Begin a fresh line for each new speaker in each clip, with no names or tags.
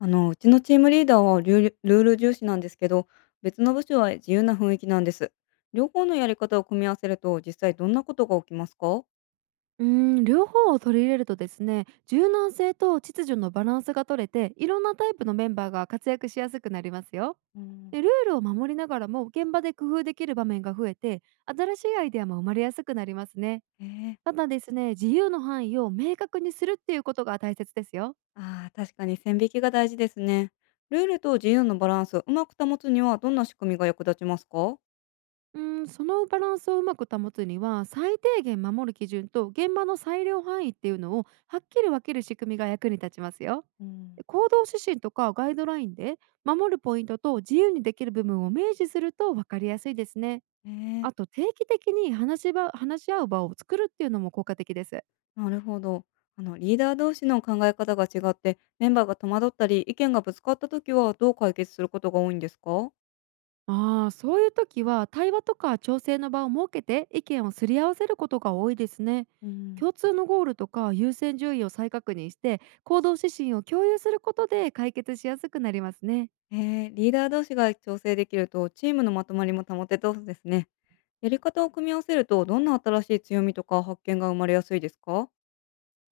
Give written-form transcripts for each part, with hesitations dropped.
うちのチームリーダーはルール重視なんですけど、別の部署は自由な雰囲気なんです。両方のやり方を組み合わせると、実際どんなことが起きますか？
うー両方を取り入れるとですね、柔軟性と秩序のバランスが取れて、いろんなタイプのメンバーが活躍しやすくなりますよ。
うん。
で、ルールを守りながらも現場で工夫できる場面が増えて、新しいアイデアも生まれやすくなりますね。
ええ。
ただですね、自由の範囲を明確にするっていうことが大切ですよ。
ああー、確かに線引きが大事ですね。ルールと自由のバランス、うまく保つにはどんな仕組みが役立ちますか？
そのバランスをうまく保つには、最低限守る基準と現場の裁量範囲っていうのをはっきり分ける仕組みが役に立ちますよ。
うん。
行動指針とかガイドラインで、守るポイントと自由にできる部分を明示すると分かりやすいですね。
え
あ
え。
と、定期的に話し合う場を作るっていうのも効果的です。
なるほど。リーダー同士の考え方が違って、メンバーが戸惑ったり、意見がぶつかった時はどう解決することが多いんですか？
ああ、そういう時は対話とか調整の場を設けて、意見をすり合わせることが多いですね。
うん。
共通のゴールとか優先順位を再確認して、行動指針を共有することで解決しやすくなりますね。
えー、リーダー同士が調整できるとチームのまとまりも保てそうですね。やり方を組み合わせるとどんな新しい強みとか発見が生まれやすいですか？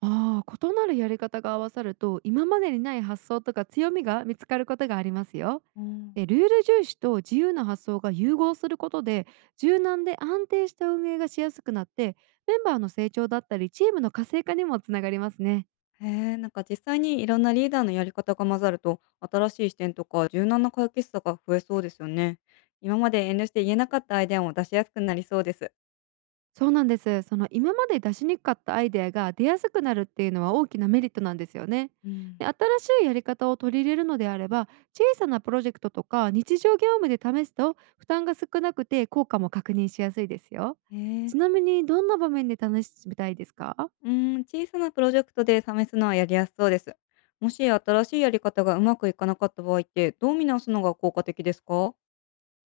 ああ、異なるやり方が合わさると、今までにない発想とか強みが見つかることがありますよ。
うん。
で、ルール重視と自由な発想が融合することで、柔軟で安定した運営がしやすくなって、メンバーの成長だったりチームの活性化にもつながりますね。
へえ、なんか実際にいろんなリーダーのやり方が混ざると新しい視点とか柔軟な解決策が増えそうですよね。今まで遠慮して言えなかったアイデアも出しやすくなりそうです。
そうなんです。その、今まで出しにくかったアイデアが出やすくなるっていうのは大きなメリットなんですよね。
うん。
で、新しいやり方を取り入れるのであれば、小さなプロジェクトとか日常業務で試すと負担が少なくて効果も確認しやすいですよ。
へえ。
ちなみに、どんな場面で試してみたいですか？
うん、小さなプロジェクトで試すのはやりやすそうです。もし新しいやり方がうまくいかなかった場合ってどう見直すのが効果的ですか？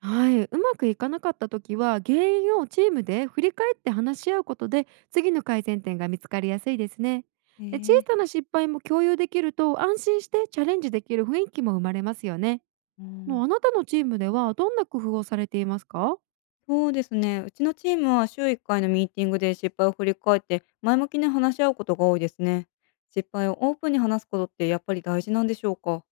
はい、うまくいかなかった時は、原因をチームで振り返って話し合うことで、次の改善点が見つかりやすいですね。
へ
で、小
え。
さな失敗も共有できると、安心してチャレンジできる雰囲気も生まれますよね。
う
も
ん。
う、あなたのチームではどんな工夫をされていますか？
そうですね。うちのチームは週1回のミーティングで失敗を振り返って前向きに話し合うことが多いですね。失敗をオープンに話すことってやっぱり大事なんでしょうか？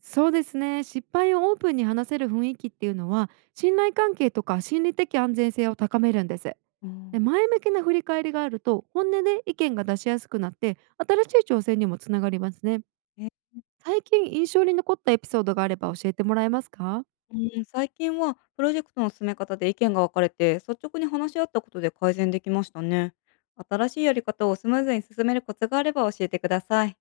そうですね、失敗をオープンに話せる雰囲気っていうのは、信頼関係とか心理的安全性を高めるんです。
うん。
で、前向きな振り返りがあると、本音で意見が出しやすくなって、新しい挑戦にもつながりますね。
え、
最近印象に残ったエピソードがあれば教えてもらえますか？
うん、最近はプロジェクトの進め方で意見が分かれて率直に話し合ったことで改善できましたね。新しいやり方をスムーズに進めるコツがあれば教えてください。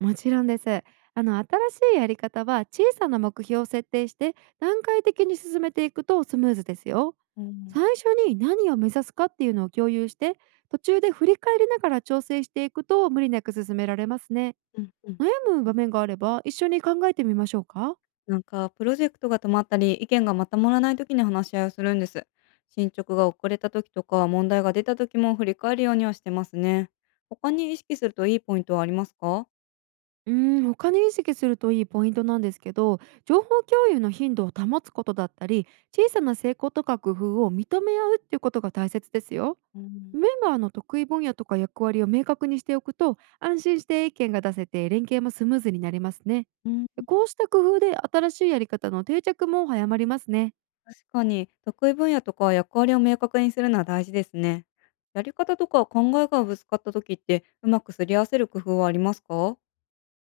もちろんです。新しいやり方は、小さな目標を設定して段階的に進めていくとスムーズですよ。
うん。
最初に何を目指すかっていうのを共有して、途中で振り返りながら調整していくと無理なく進められますね。
うんうん。
悩む場面があれば、一緒に考えてみましょうか？
なんか、プロジェクトが止まったり、意見がまとまらない時に話し合いをするんです。進捗が遅れた時とか、問題が出た時も振り返るようにはしてますね。他に意識するといいポイントはありますか？
他に意識するといいポイントなんですけど、情報共有の頻度を保つことだったり、小さな成功とか工夫を認め合うっていうことが大切ですよ。
うん。
メンバーの得意分野とか役割を明確にしておくと、安心して意見が出せて連携もスムーズになりますね。
うん。
こうした工夫で新しいやり方の定着も早まりますね。
確かに、得意分野とか役割を明確にするのは大事ですね。やり方とか考えがぶつかった時って、うまくすり合わせる工夫はありますか？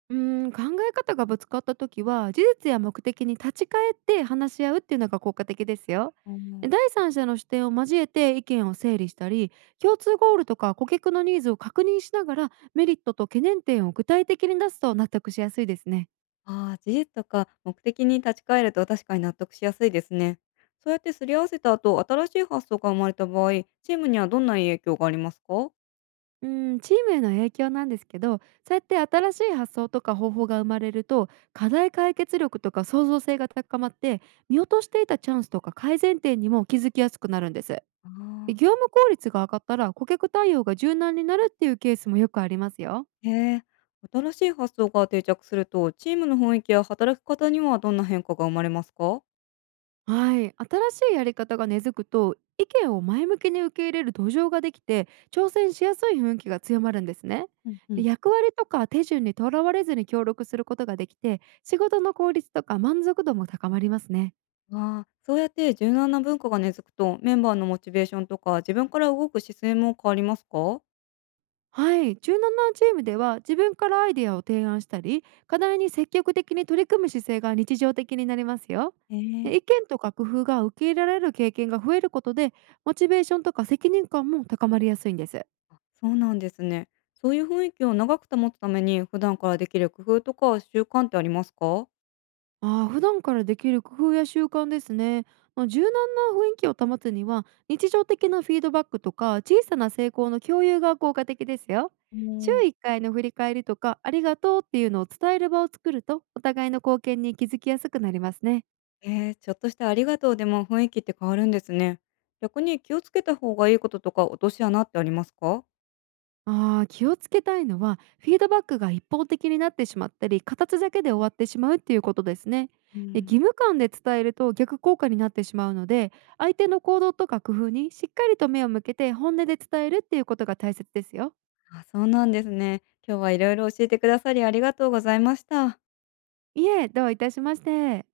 うー考え方がぶつかった時は、事実や目的に立ち返って話し合うっていうのが効果的ですよ。
う
で、
ん。
第三者の視点を交えて意見を整理したり、共通ゴールとか顧客のニーズを確認しながら、メリットと懸念点を具体的に出すと納得しやすいですね。
ああ、事実とか目的に立ち返ると確かに納得しやすいですね。そうやってすり合わせた後、新しい発想が生まれた場合、チームにはどんな影響がありますか？
うん、チームへの影響なんですけど、そうやって新しい発想とか方法が生まれると、課題解決力とか創造性が高まって、見落としていたチャンスとか改善点にも気づきやすくなるんです。で、
あ
業
あ。
務効率が上がったら顧客対応が柔軟になるっていうケースもよくありますよ。
へえ、新しい発想が定着すると、チームの雰囲気や働き方にはどんな変化が生まれますか？
はい、新しいやり方が根付くと、意見を前向きに受け入れる土壌ができて、挑戦しやすい雰囲気が強まるんですね。
うんう
で、
ん。
役割とか手順にとらわれずに協力することができて、仕事の効率とか満足度も高まりますね。
ああ、そうやって柔軟な文化が根付くと、メンバーのモチベーションとか、自分から動く姿勢も変わりますか？
はい、1ななチームでは自分からアイデアを提案したり、課題に積極的に取り組む姿勢が日常的になりますよ。
へえ。
で、意見とか工夫が受け入れられる経験が増えることで、モチベーションとか責任感も高まりやすいんです。
あ、そうなんですね。そういう雰囲気を長く保つために、普段からできる工夫とか習慣ってありますか？
ああ、普段からできる工夫や習慣ですね。まあ、柔軟な雰囲気を保つには、日常的なフィードバックとか、小さな成功の共有が効果的ですよ。
う
週
ん。
1回の振り返りとか、ありがとうっていうのを伝える場を作ると、お互いの貢献に気づきやすくなりますね。
ええ、ちょっとしたありがとうでも雰囲気って変わるんですね。逆に気をつけた方がいいこととか落とし穴ってありますか？
ああ、気をつけたいのは、フィードバックが一方的になってしまったり、形だけで終わってしまうっていうことですね。
う
で、義
ん。
務感で伝えると逆効果になってしまうので、相手の行動とか工夫にしっかりと目を向けて本音で伝えるっていうことが大切ですよ。
あ、そうなんですね。今日はいろいろ教えてくださりありがとうございました。
いえ、どういたしまして。